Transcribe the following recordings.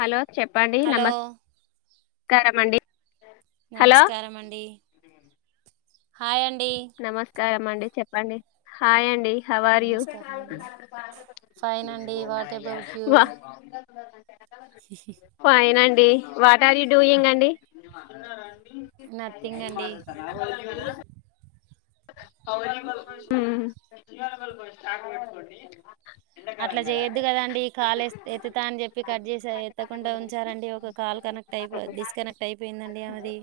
Hello చెప్పండి నమ స్కారమండి నమస్కారమండీ హాయ్ అం నమస్కారం మండి చెప్పండి హాయండి హౌ ఆర్ యు వా అ అదే ఫైన్అం డి వాట్ ఆర్ యూ డూయింగ్ అండి మాట్లాదాం రాం మ్మ్ అట్లా చేయొద్దు కదండి కాల్ ఎత్తుతా అని చెప్పి కట్ చేసి ఎత్తకుండా ఉంచారండి. ఒక కాల్ కనెక్ట్ అయిపో డిస్కనెక్ట్ అయిపోయిందండి. అమెది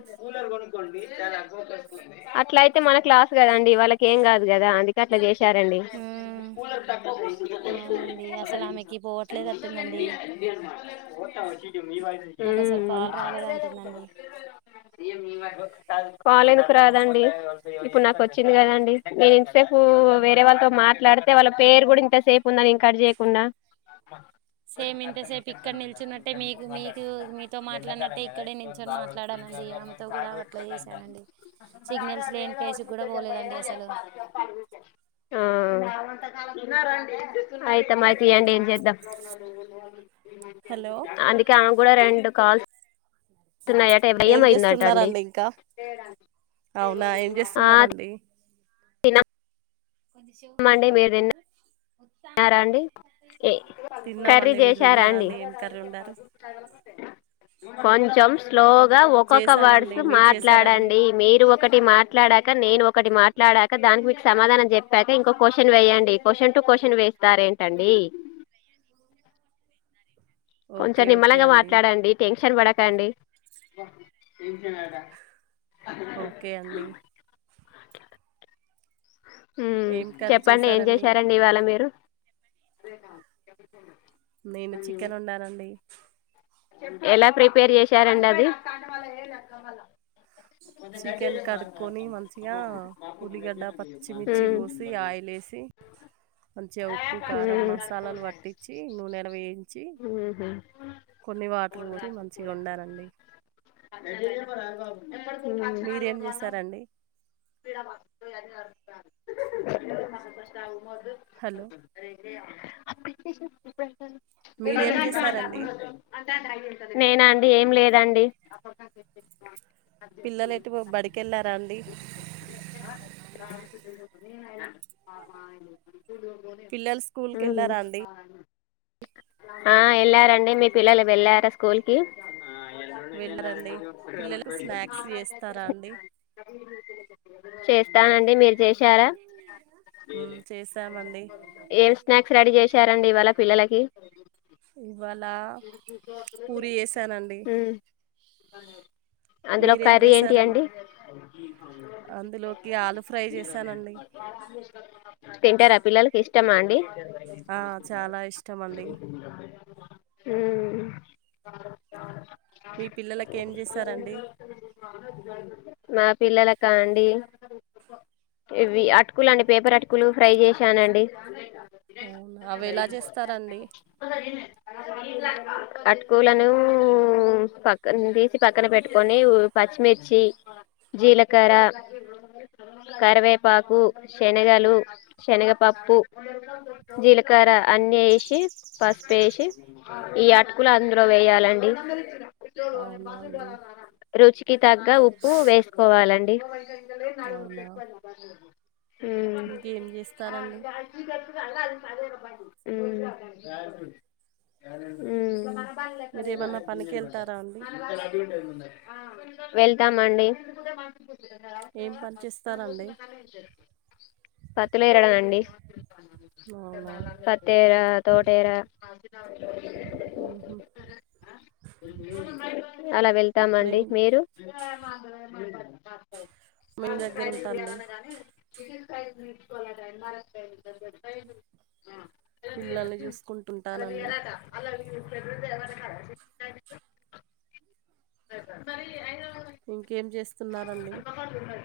అట్లా అయితే మనకు లాస్ కదండి వాళ్ళకేం కాదు కదా అందుక్ గట్ల చేస్ సరే అండి. కాల్ ఎందుకు రాదండి. ఇప్పుడు నాకు వచ్చింది కాదండి నేను రేపు వేరే వాళ్ళతో మాట్లాడు రే వాళ్ళ పేరు కూడా ఇంత సేపు ఉందని నేను కట్ చేయకుండా. సేమ్ ఇంతసేపు ఇక్కడ నిల్చున్నట్టే మీకు మీకు మీతో మాట్లాడినట్టే ఇక్కడే నిల్చొని మాట్లాడానండి ఆమెతో కూడా అట్లా చేసానండి సిగ్నల్స్ లేని ప్లేసు ఆ ంత కా ఉన్న రడిే [unintelligible] అయితే మరి తీయండి ఏం చేద్దాం హలో అందుకే ఆమె కూడా రెండు కాల్స్ స్తున్నాయట భయం ఏం అయిందట అండి చేస్తున్నారండి ఇంకా అవునా ఏం ఆ చేస్తున్నారండి కొంచం చేవుకి దూరం పెట్ట రాదు తన్నారా అండీ ఏ కర్రీ తిన్నామండి మీరు చేసారా అండి తిన్నారండి ఏం కర్రీ వండారు కొంచెం స్లో గా ఒక్కొక్క వర్డ్స్ చేసామండి మీరు చేసారండి మాట్లాడండి మీరు ఒకటి మాట్లాడాక నేను ఒకటి మాట్లాడాక దానికి మీకు సమాధానం చెప్ ఐతే ఇంకో కొషన్ వేయండి కొషన్ టు కొష్ ష ను వేస్తారు ఏంటండి కొంచెం ఓకే ఓకే నిమ్మలంగా అండి మాట్లాడండి టె న్షన్ పడకండి ఓకే అండి ఉమ్ ఏం కర్రీ చెప్పండి ఏం చేసారండి చేశారండి ఇవాళ మీరు అదేనాా [inaudible] నేను చికెన్ వండానండి ఎలా ప్రిపేర్ చేశారండి అది చికెన్ కడుక్కొని మంచిగా ఉల్లిగడ్డ పచ్చిమిర్చి ఉమ్. కోసి ఆయిల్ ఏసి మంచిగా ఉప్పు కారం ఉమ్. మసాలాలు పట్టిచ్చి నూనెలో వేయించి ఊహు కొన్ని వాటర్ పోసి మంచిగా వండానండి మీరేం ఎప్పుడు చేసారండి మ్మ్ [unintelligible] హలో మొదలు చ మీరేం చేసారండి నేనా అండి ఏం లేదండి పిల్లలు ఎటు బడికెళ్ళారా అండి పిల్లలు స్కూల్ కి వెళ్ళారా అండి ఆ ఎల్లారన్ నే మే పిల్లలు వెళ్ళారా స్కూల్ కి వెళ్ళారండి పిల్లలకు స్నాక్స్ చేస్తారా అండి చేస్ స్తానండి మీరు చేశారా మ్మ్ చేసామండి ఏం స్నాక్స్ రెడీ చేశారండి ఇవాళ పిల్లలకి మ్మ్ ఇవాళ పూరి చేసానండి అ మీరేం చేశారండి అందులోకి ఆలు ఫ్రై చేశానండి ఇష్టమాండి ఆ చాలా ఇష్టం అండి మ్మ్ మీ పిల్లలకి ఏం చేసారండి మా పిల్లలకా అండి ఇవి అటుకులు అండి పేపర్ అటుకులు ఫ్రై చేశానండి అవి ఎలా చేస్తారండి అటుకులను పక్కన్ తీసి పక్కన పెట్టుకొని పచ్చిమిర్చి జీలకర్ర కరివేపాకు శనగలు శనగపప్పు జీలకర్ర అన్నీ ఏసి పసుపేశి ఈ అటుకులు అందులో వేయాలండి అవునా అండి రుచికి తగ్గ ఉప్పు వేసుకోవాలండి అవునా ఇంకేం చేస్తారండి మ్మ్ మ్మ్ మ్మ్ మీరేమన్నా పనికి వెళ్తారా అండి అ వెళ్తామండి ఏం పని చేస్తారండి [unintelligible] పతులేరలండి అవునా పతేర తోటేర మ్మ్ హ్మ్ అలా వెళ్తామండి ఇప్పుడేం మీరు టైమ్ మీ దగ్గర ఉంటాండి మార [unintelligible] పిల్లల్ని జూసుకుంటుంట అల్లరి ఎరాట అల్లరి ఫవరినా [unintelligible] ఇంకేం చేస్తున్నరండి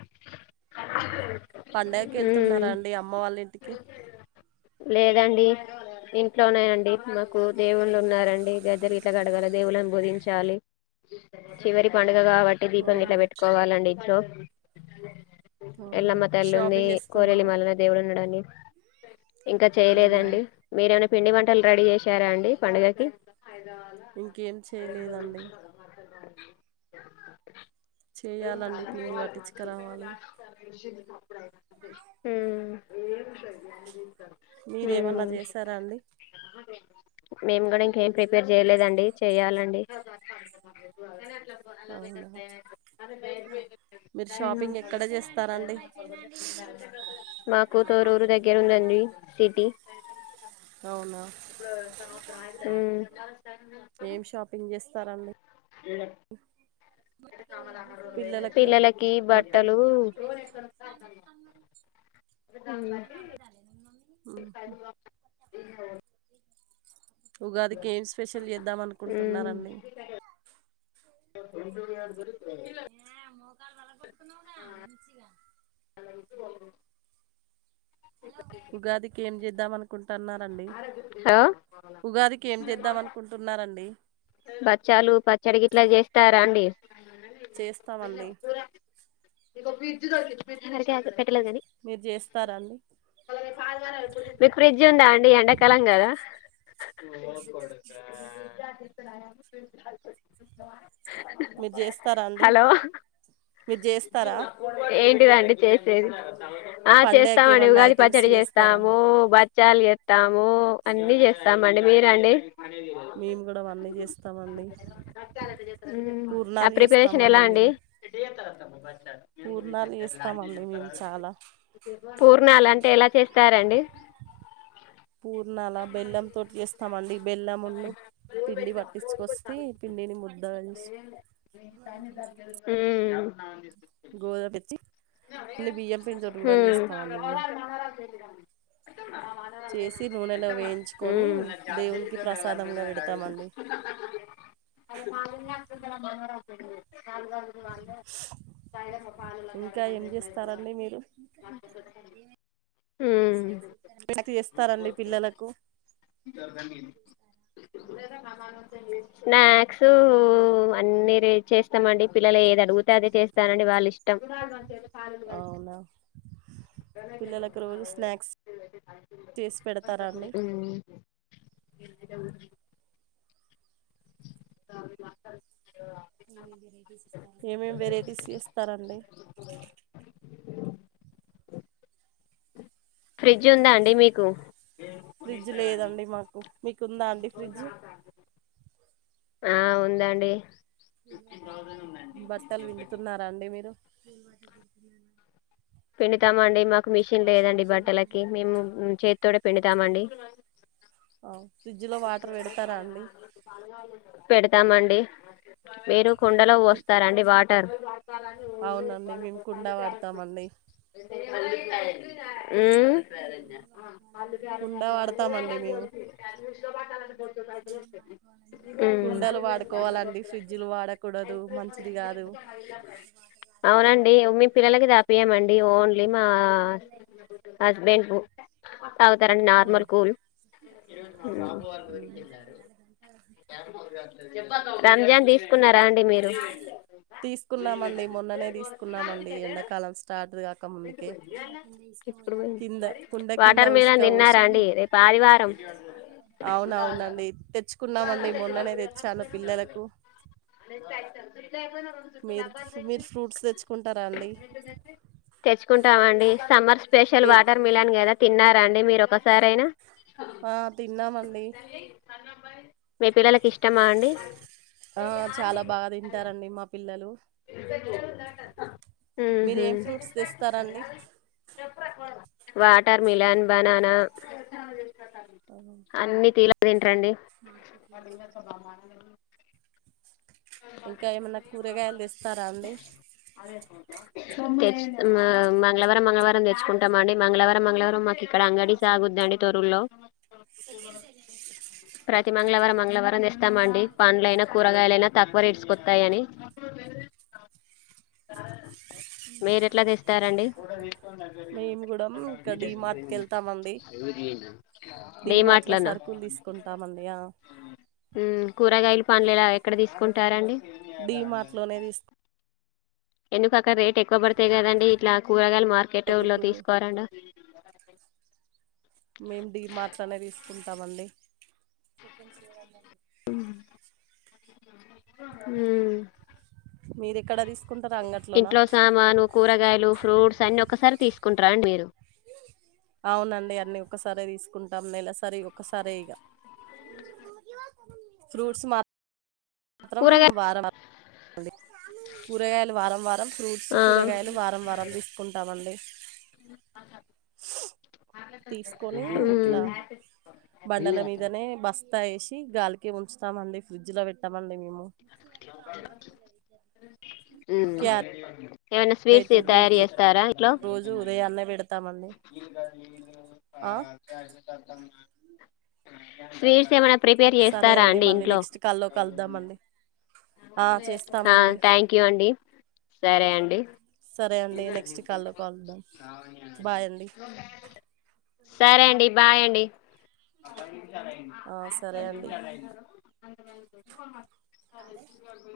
అ [unintelligible] పండగకి ఎళ్తున్నారా అండి అమ్మ వాళ్ళ ఇంటికి లేదండి ఇంట్లోనే అండీ మాకు దేవుళ్ళు ఉన్నారండి గద్దలు గిట్లా గడగాల దేవులను పూజించాలి చివరి పం డగా కాబట్టి దీపం గిట్లా అవునా వెట్టుకోవాలండి ఇంట్లో [unintelligible] అవునా ఎల్లమ్మ తల్లి ఉంది షాపింగ్ కోరేలి చేస్తున్నారా మల్లన దేవుడు ఉన్నడండి ఇంకా అవునా చేయలేదండి మీరూను పిండివంటలు రెడీ యేశారా అండి పండుగకి ఇంకేం చేయలేదండి [unintelligible] [unintelligible] చేయాలండి పిండి పట్టించుకురావాలి [unintelligible] ఊమ్ మీరేమన్నా జేసారా అండి మేము గూడా ఇంకేం ప్రిపేర్ చేయలేదండి చెయ్యాలండి అవునా [unintelligible] మీరు షాపింగ్ ఎక్కడ జేస్తారండి మాకు తోరూరు దగ్గర ఉందండి అవునా. ఏం షాపింగ్ చేస్తారండి ఊమ్ [unintelligible] పిల్లలకు పిల్లలకి బట్టలు ఊ మ్మ్. [unintelligible] ఉగాదికి ఏం స్పెషల్ జేద్దాం ఉమ్ అనుకుంటున్నారండి ఆ ఉగాదికి ఏం చేద్దాం అనుకుంటన్నారండి. హలో ఉగాదికి ఏం చేద్దాం అనుకుంటున్నారండి. బచ్చాలు పచ్చడికి గిట్లా చేస్తారా అండి. చేస్తామండి. మీరు చేస్తారా అండి మీకు ఫ్రిడ్జ్ ఉందా అండి. ఎండాకాలం కదా ఓ కోడకా మీరు చేస్తారా అండి. మీరు చేస్త ఏడ్ [unintelligible] ఏంటి దండి చేసేది. ఆ పండగకి చేస్తామండి ఏమన్నా ఉగాది ఐటెమ్స్ పచ్చడి చేస్తారా చేస్తాము. అండి బ బచ్చలు చేత్తాము అన్నీ చేస్తామండి. మీరండి. మేము కూడా అవన్నీ చేస్తామండి. మ్మ్ ఆ పూర్ణాలు ప్రిపరేషన్ ఎలా చేస్తామండి. అండి మేము [unintelligible] పూర్ణాలు చేస్తామండి. మేము చాలా పూర్ణాలు అంటే ఎలా చేస్తారండి పూర్ణాల బెల్లం తోటి చేస్తామండి. బెల్లమున్ను పిండి పట్టించుకొస్తే పిండిని ముద్దగా చేసి గోధుమ తెచ్చి ఓన్లీ బియ్యం పిండితోటి కూడా చేస్తామండి మేము హ్మ్ చేసి నూనెలో వేయించుకొని దేవునికి ప్రసాదంగా పెడతామండి మ ఇంకా ఏం చేస్తారండి మీరు స్నాక్స్ చేస్తారండి పిల్లలకు హ్మ్ స్నాక్స్ అన్నీ [unintelligible] చేస్తామండి. పిల్లలు ఏది అడుగుతే అదే చేస్తానండి వాళ్ళ ఇష్టం అవునా పిల్లలకు రోజు స్నాక్స్ చేసి హ్మ్ పెడతారా అండి [unintelligible] స మా ఏమేమి వెరైటీస్ చేస్తారండి. ఫ్రిడ్జ్ ఉందా అండి మీకు ఫ్రిడ్జ్ లేదండి మాకు ందా అండి ఫ్రిడ్జ్ ఆ ఉందండి బట్టలు పిండుతున్నారా అండి మీరు ఏ మాటగద్ధన్నా పిండుతామండి మాకు మిషన్ లేదండి బట్టలకి మేము చేతితోటే పిండుతాం తామండి ఆ, ఫ్రిడ్జ్ లో వాటర్ పెడతారా అండి పెడు తమండి మీరు కుండలో ఫ్రి- పోస్తారండి వాట్ టర్ అవునండి మేము కుండ వాడతామండి అళ్డి కుండ వాడతామండి మేము మ్మ్ కుండలు వాడుకోవాలండి ఫ్రిడ్జ్లు వాడకూడదు మంచిది కాదు అవునండి మీ పిల్లలకి తాగిపియమం డి ఓన్లీ మా హస్బెండ్ కు తాగుతారండి అవు నార్మల్ కూల్ చెప్పదు రంజాన్ తీసుకున్నారా అండి మీరు తీసుకున్నామండి మొన్ననే తీసుకున్నామండి ఎండాకాలం స్టార్టుగా ముందుకే ఇప్పుడు పోయింది. కింద కుండ కింద వాటర్ మిలన్ ఉసుక తిన్నారా పోసి అండి రేపు ఆదివారం అవును అవునండి తెచ్చుకున్నామండి మొన్ననే తెచ్చాను పిల్లలకు ఏపనో మీరు మీరు ఫ్రూట్స్ తెచ్చుకుంటారా అండి తెచ్చుకుంటామండి సమ్మర్ స్పెషల్ ఏ వాటర్ మిలన్ గదా తిన్నారా అండి మీరు ఒకసారయినా ఆ తిన్నామండి మీ పిల్లలకి ఇష్టమా అండి ఆ చాలా బాగా తింటారండి మా పిల్లలు పెద్దగా ఉందిఅట మీరు ఉహు ఏం ఫ్రూట్స్ తెస్తారండి వాటర్ మిలన్ బననా అ ఆ. అన్ని తీర్ల వెన్ రండి ఇంకా ఏమన్నా కూరగాయలు తెస్తారా అండి తెచ్చు అమ్మ మంగళవారం మంగళవారం మంగళవారం తెచ్చుకుంటామండి మంగళవారం మంగళవారం మ ఇక్కడ అంగడి సాగుద్దండి తొర్రర్ లో, ప్రతి మంగళవారం మంగళవారం తెస్తామండి పండ్లనా కూరగాయలైనా వెరైడష్కతయే అని ఆ మీరు ఎట్లా తెస్తారండి మేము కూడా ఇంకా డీమార్ట్ కి వెళ్తామండి డీ డీమార్ట్ లో మాట్లన్నా సరుకులు తీసుకుంటామండి ఆ మ్ కూరగాయలు పండ్లు ఏలా ఎక్కడ తీసుకుంటారండి డి మార్ట్లోనే తీస్ ఎందుకు అక్కడ రేట్ ఎక్కువ పడతాయి కదండి ఇట్లా కూరగాయలు మార్కెట్లో సరుకులు తీసుకోవరండ మేం డి మార్ట్నే లోనే తీసుకుంటామండి మ్ మ్ మీరూ ఎక్కడ తి ఇంట్లో సామాను కూరగాయలు ఫ్రూట్స్ అన్ని ఒకసారి తీస్ కుంటార అండి మీరు అవునండి అన్నీ ఒకసారే తీసుకుంటాం నెలసరి ఒకసారే ఇక ఫ్రూట్స్ మ మాత్రం కూరగాయ వారం వ కూరగాయలు వారం వారం ఫ్రూట్స్ ఆ కూరగాయలు వారం వారం తీసుకుంటామండి తీసుకొని ఉమ్ ఇట్లా బండల మీదనే బస్తా వేసి గాలి ఉంచుతం అండి ఫ్రిజ్ లో పెట్ ఇంతమండి మేము మ్ రేటు బీట్రూట్ రోజు ఉదయాన్నే పెడతం అండి [inaudible] స్వీట్స్ ఎమన్నా సరే అండి మళ్ళీ నెక్స్ట్ కాల్లోకి కలుదామండి ఆ థ్యాంక్ యూ అండి సరే అండి సరే అండి నెక్స్ట్ కాల్లో కలుద్దాం బాయ్ అండి సరే అండి బాయ్ అండి ఆ సరే అండి [inaudible]